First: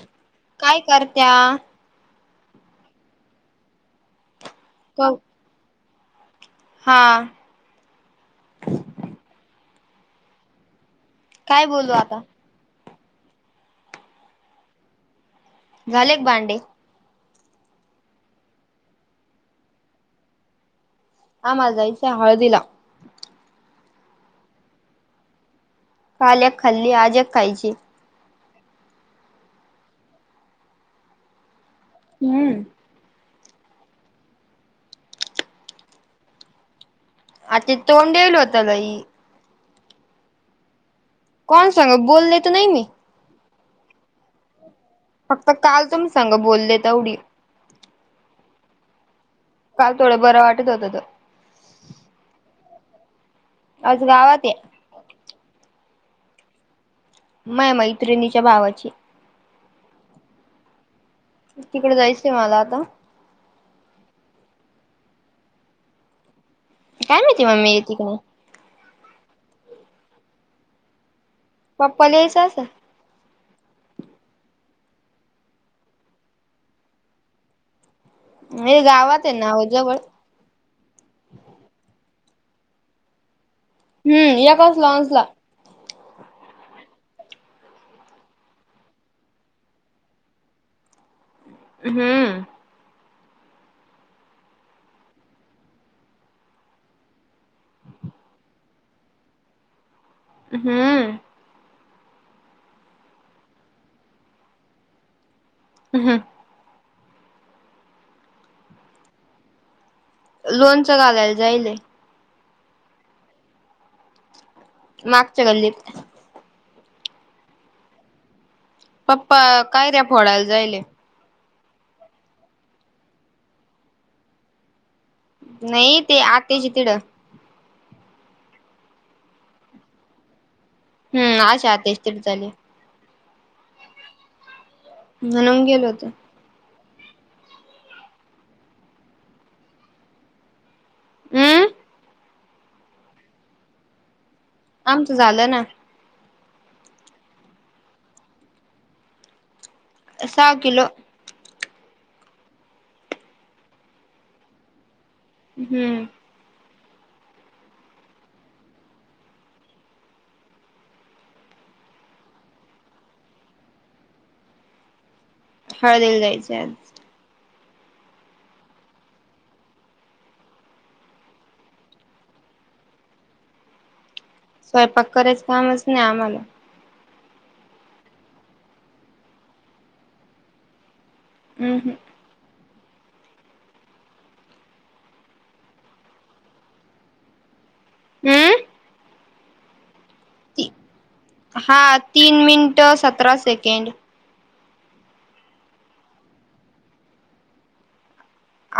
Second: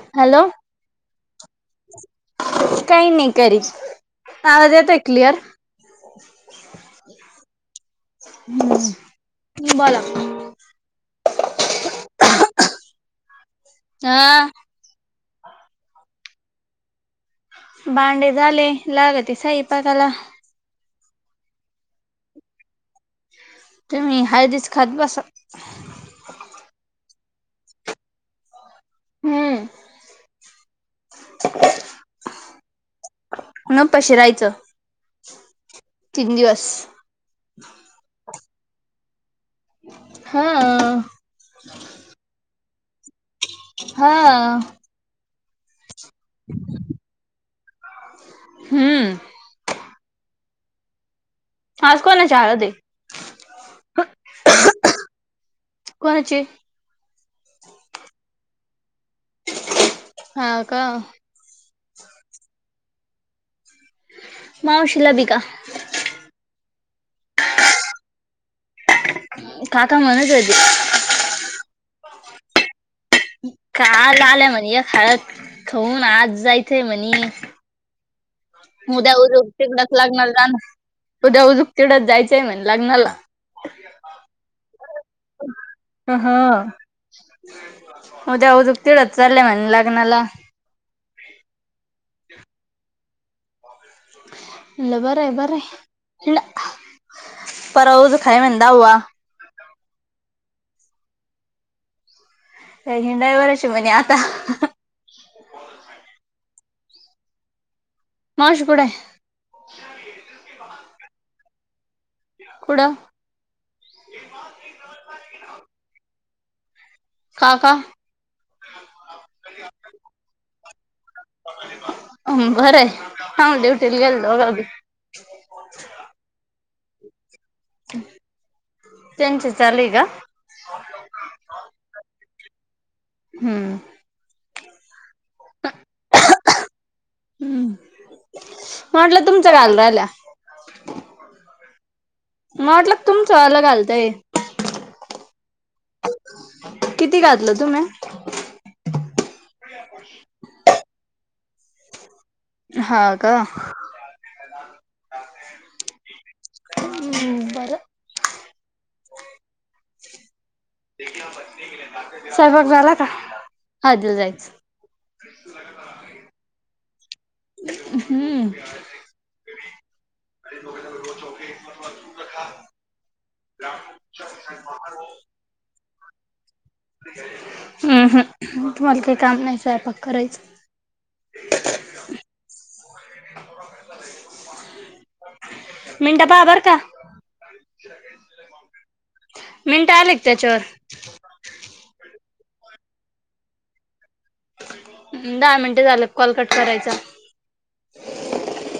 Hello काय करत्या. काही नाही करीच आवाज येतोय क क्लिअर. हा आ. तुम्ही बोला. काय बोलू आता. हआआआ. झालेत भांडे. भांडे झाले लागते साईपाकाला. आमाला जायचय हळदीला. तुम्ही हळदीच खात बसा. काल एक खाल्ली आज एक खायची. हम्म हम्म न पशिरायचं तीन दिवस. आता तोंड धुवल होता लई. हाआआ. कोण संगत बोलले त नाही मी. हाआआ. फक्त काल तुम संग बोलले तेवढी. हम्म काल थोडं बरं वाटत होतं त. आज कोणाची हळदये. आज गावातये. कोणाची. माया मैत्रिणीच्या भावाची. हा का. तिकडे जायचंय मला आता. मावशीला बिका. काय माहिती मम्मी येते का नाई. काका म्हणत होते. पलेचासा. काल आलंय म्हणी ये हळद‌ खाऊन आज जायचंय म्हणे हे उद्या गावात आहे उजूक ना जवळ तिकडत लागणार जाणं उद्या उजूक तिकड जायचं ते म्हणले मला. हम्म या काजला नसला. अहाहा. उद्या उदक तिकडच चाललंय म्हण लग्नाला. हम्म बरंय बरंय ल [unintelligible] हम्म काय हिंडाय वर्ष म्हणे आता अहमम. मावशी कुठेय? लोनचं घालायला जाईलेय. कुठं? मागच्या गल्लीत... काका पप्पा काय कैऱ्या फोडायला जायला लागले.. बरं हां देवटीला गेलतो बघा बी... नाही ते आतेची तिडं.... त्यांचं चाले का? हम्म आशा आता यश तच चाले... हम्म म्हणून गेलो होतो. हम् म्हटलं तुमचं घालून राहिल्या. हम्... म्हटलं तुमचं आलं घालतंय. आमचं झालं ना... किती घातलं तुम्ही.. सहा किलो... हा का? हम्म... हम्म बरं... सहभाग झाला का हजला जायचं... हळदीला जायचे आज... हम्म... [unintelligible] स्वयंपाक करायचं कामच नाही आम्हाला... हम्म हम तुम्हाला काही काम नाही स्वयंपाक करायचं. हम् हम्म.. मिनटा पहा बर का... हम्म.. मिनटं आली का त्याच्यावर.. हा तीन मिनटं सतरा सेकंड.. दहा मिनटे झालं कॉल कट करायचा..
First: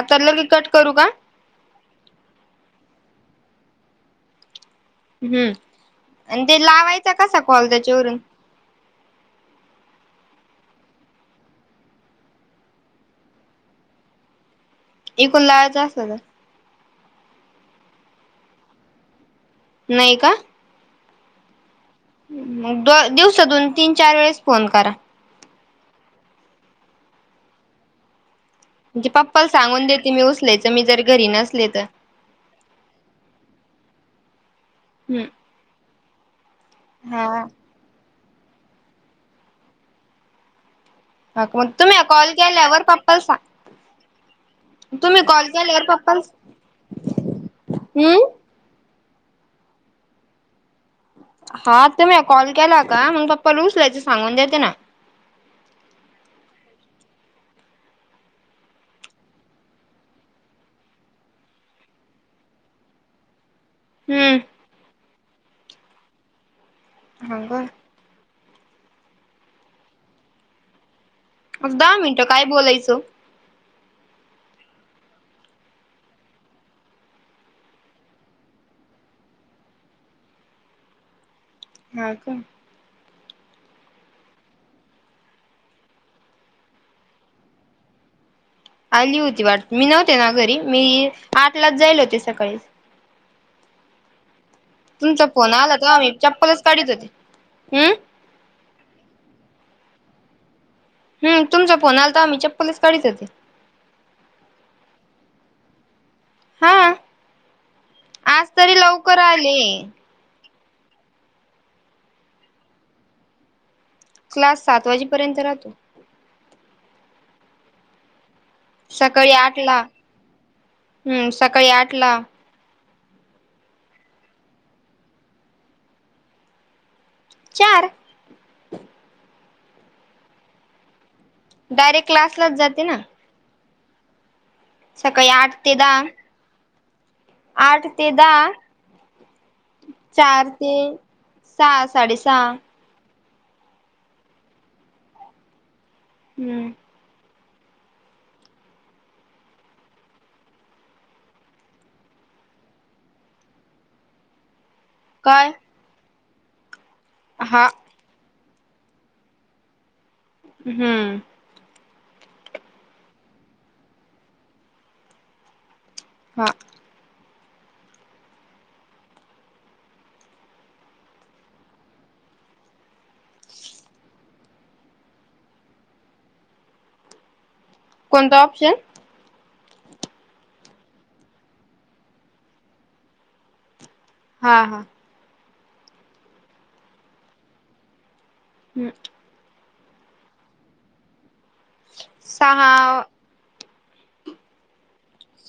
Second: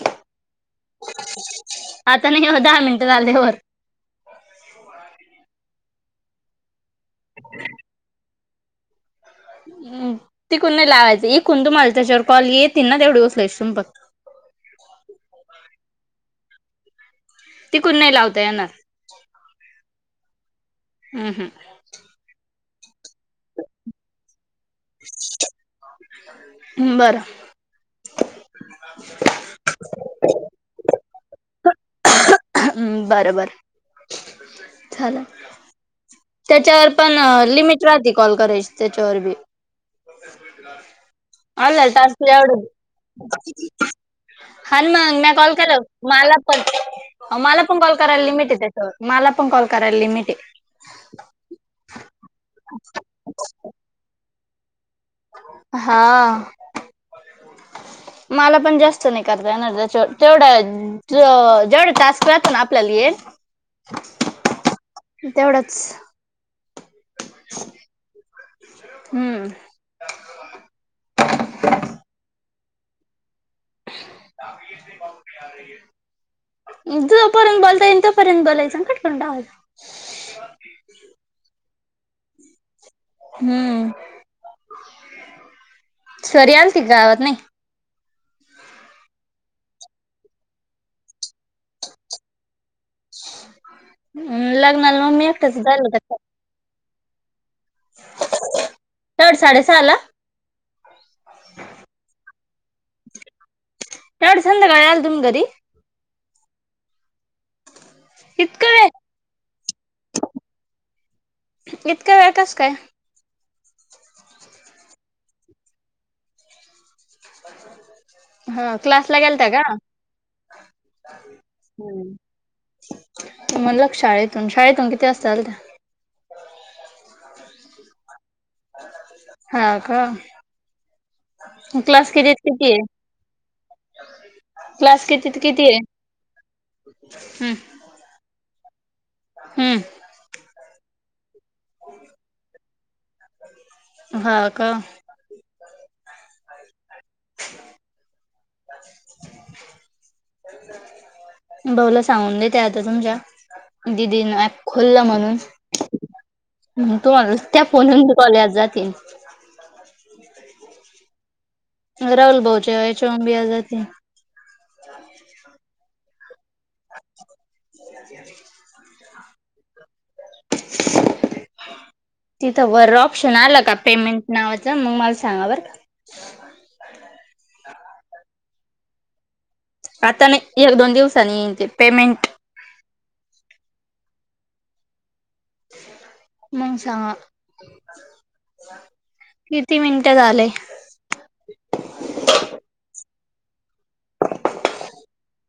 आता लगे कट करू का? आता नाही हो दहा मिनटं झाल्यावर.. हम्म आणि ते लावायचा कसा कॉल त्याच्यावरून.... तिकून नाही लावायचं इकून तुम्हाला त्याच्यावर कॉल येतील ना तेवढी उचलायचे तुम्ही फक्त... [unintelligible] एकूण लाळचं असत तर... तिकुण नय लावता येणार... नय का? हम् हमं.. मग दो दिवसा दोन तीन चार वेळेस फोन करा. हम्म बरं म्हणजे पप्पाला सांगून देते मी उचलायच मी जर घरी नसले तर... ह् बरबर झालं... त्याच्यावर पण हा लिमिट राहती कॉल करायची त्याच्यावर बी... मग आल तुम्ही कॉल टास्कल्या ओढून... केल्यावर पप्पाला सांग हॅलो तुम्ही मॅमनी कॉल केला केल्यावर होता पप्पाला मालापण मालापण कॉल कराय लिमिट हम्म हाय त्याच्यावर.... मला पण कॉल कराय लिमिटे आहे. हा तुमी कॉल केला का मग पप्पाला उचलायचं सांगून देते ना.. हा... मला पण जास्त नाही करत येणार त्या तेवढ ज जेवढ टास्क राहतेल ना आपल्याला हे. हम्म्म हम्म सह थांबा हम्म सो [unintelligible] जोपर्यंत बोलता येईल तोपर्यंत बोलायचं आणि कट करून टाकायचं. हम्म हम्म हा का हम्म सरि आलती गावात की नाही. आली होती वाटत मी नव्हते ना घरी मी. आठलाच जायले होते सकाळी. लग्नाला मग मी तुमचा एकटच फोन आला तेव्हा मी चप्पलच काढीत होते. हम्म तर साडे सहाला. हम्म तुमचा फोन आलता तेव्हा चप्पलच काढीत होते. एवढ संध्याकाळ आलं तुम घरी? हा आज इतका तरी लवकर आली. इतकं वेळ कस काय? क्लास सात वाजीपर्यंत राहतो. अ [inaudible] हा क्लासला सकाळी गेलता आठ का? ला हम्म सकाळी आठ ला म्हणल शाळेतून शाळेतून किती वासता आलता. चार हा का. डायरेक्ट क्लास किती ते क्लासलाच कितीय? जाते ना क्लास सकाळी किती ते आठ कितीय? दहा आठ ते दहा. हम्म चार ते सहा साडे सहा. हा का. हम्म [unintelligible] भाऊला सांगून दे ते आता तुमच्या दिदीना [unintelligible] खुल्लं म्हणून. काय तू त्या हा फोनून कॉले जातील. हम्म राहुल भाऊच्या [unintelligible] हा [inaudible] तिथं वर ऑप्शन आल का पेमेंट? नावाचं मग मला सांगा बर का. कोणता ऑप्शन? आता नाही एक दोन दिवसानी येईल ते पेमेंट. हा हां मगं सांगा? हम् किती मिनिटं झालेय. सहा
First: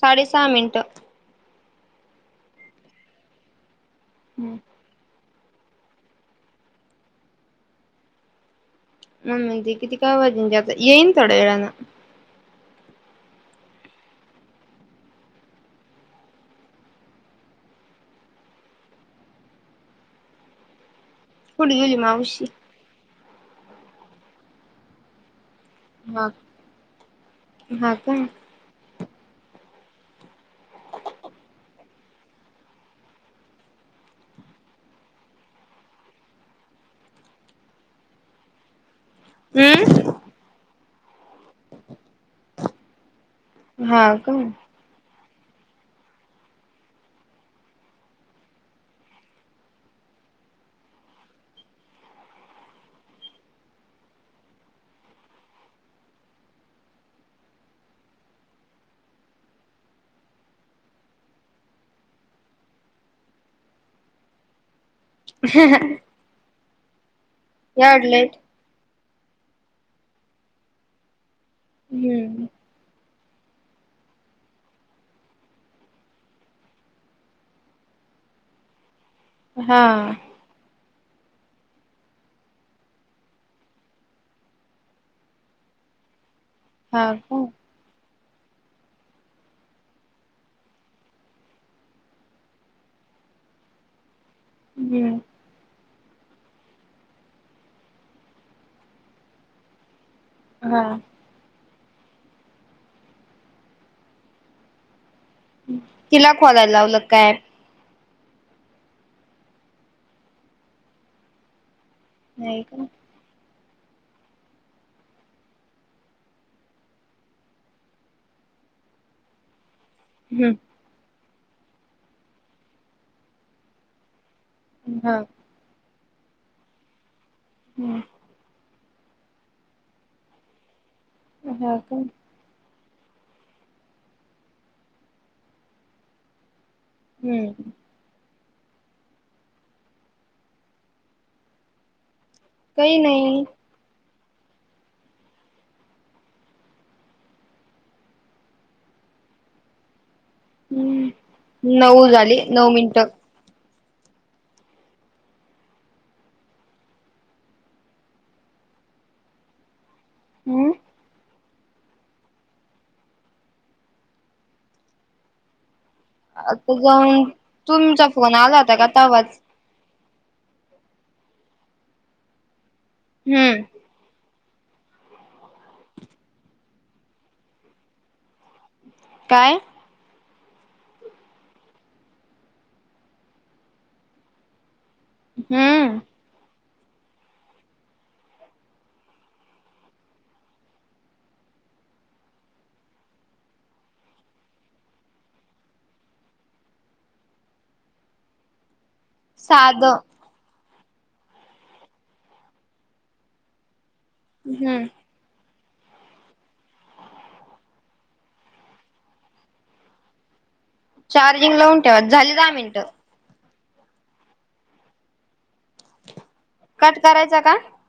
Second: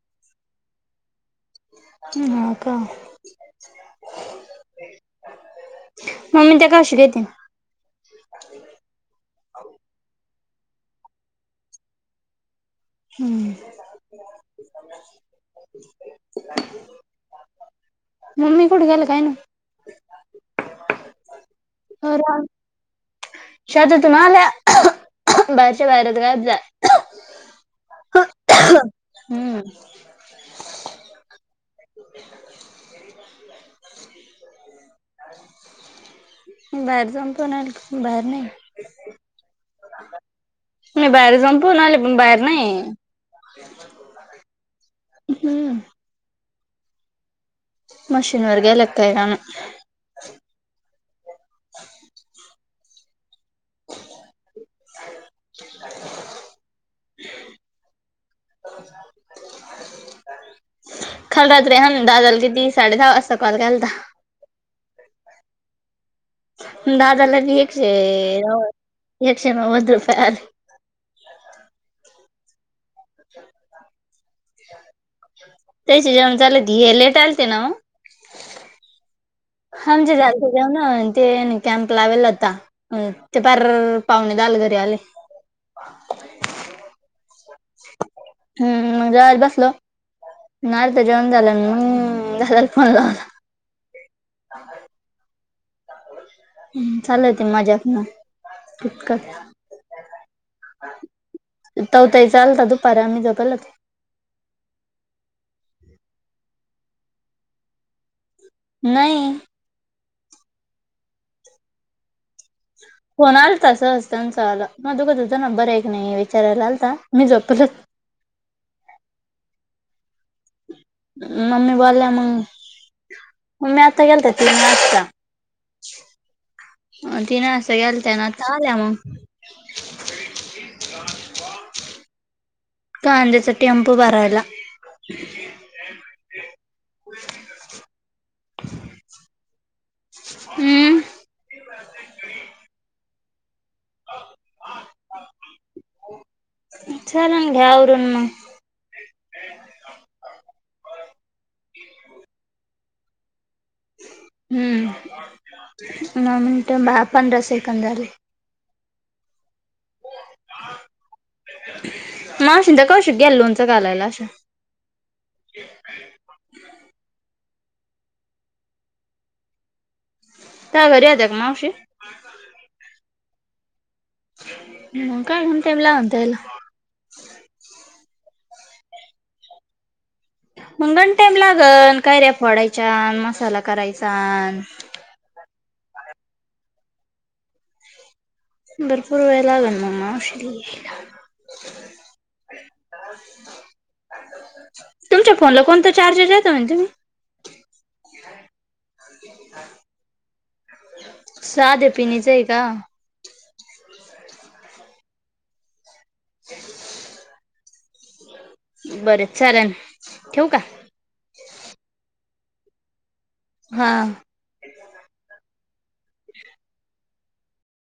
साडे सहा मिनिटं ह्म हा का? हम्म. मम्मी त्या काशि देतील. मम्मी तेन किती काय वाजुन देत, येईन थोड्या वेळान. हम्म. मम्मी कुठे गेली काय माहित? कुठे गेली मावशी? शेतातुन आल्या बाहेरच्या बाहेरच हा गायब झाल्या. हा का हम्म. [inaudible] बाहेर जाऊन पण आली, बाहेर नाही. उम्. मी बाहेर जावुनपण आले, पण बाहेर नाहीए. हा का? हुं. मशीन वर गेल्यात काय काम हाय? [unintelligible] काल रात्री हां दादाला किती? साडे दहा वाजता कॉल केलता. ह [inaudible] दादाला बि एकशे अ नव्वद एकशे नव्वद. पयार [unintelligible] हुम. त्याच्या जन्म झाला कि, हे लेट आलते ना वो. हा हम चे झालते जेवनावळी ते नी कॅम्प लावेल होता, अ ते पार पावणे दहाला घरी आले. ह [unintelligible] हा. का. हम्म मग जेवायला बसलो. नाय त्याच्या जेवण झालं मी दादाला फोन लावला. हम्म. हम् चालंय ते मजाक न तितकच. हा. तवा ताईचा आलता दुपारी आम्ही झोपलो होतो. तिला खोलायला लावलं काय. नाही. नाही का. फोन आलता सहज त्यांच आला. मग अगोदर त्यांचा नंबर एक नाही विचारायला आलता मी झोपलोच. आवाज नाही जायचं [unintelligible] हम्म. मम्मी बोलल्या मग. मम्मी आता गेल्त्या. हा. अ तिन सगळ्या हम्म आलत्या ना आता आल्या मग. ह का. कांद्याचा टेम्पो भरायला. हम्म. [unintelligible] हम्म. काही नाही. [unintelligible] चालण घ्या आवरून म हम्म नऊ झाली नऊ मिनिट. हम्म. नऊ मिनिट पंधरा सेकंड झाले. हम्म. मावशींत्या कौशिक गेल्या लोणच घालायला अश्या, आता जाऊन तुमचा फोन आला होता तवाज. तु या घरी होत्या का मावशी. हम्म.. [unintelligible] काय? मंगण टाइम लागल कैऱ्या फोडयाच्यान मसाला करायचा. [inaudible] हम्म. भरपूर वेळ लागल म्ग [unintelligible] तुमच्या फोनला कोणता चार्जर येत म्हने तुम्ही. [inaudible] साध साध पिण्याच का? हम्म. [inaudible] बर चालेन ठेवू का? चार्जिंग लावून ठेवा झाली दहा मिनिट. हा, कट करायचा का?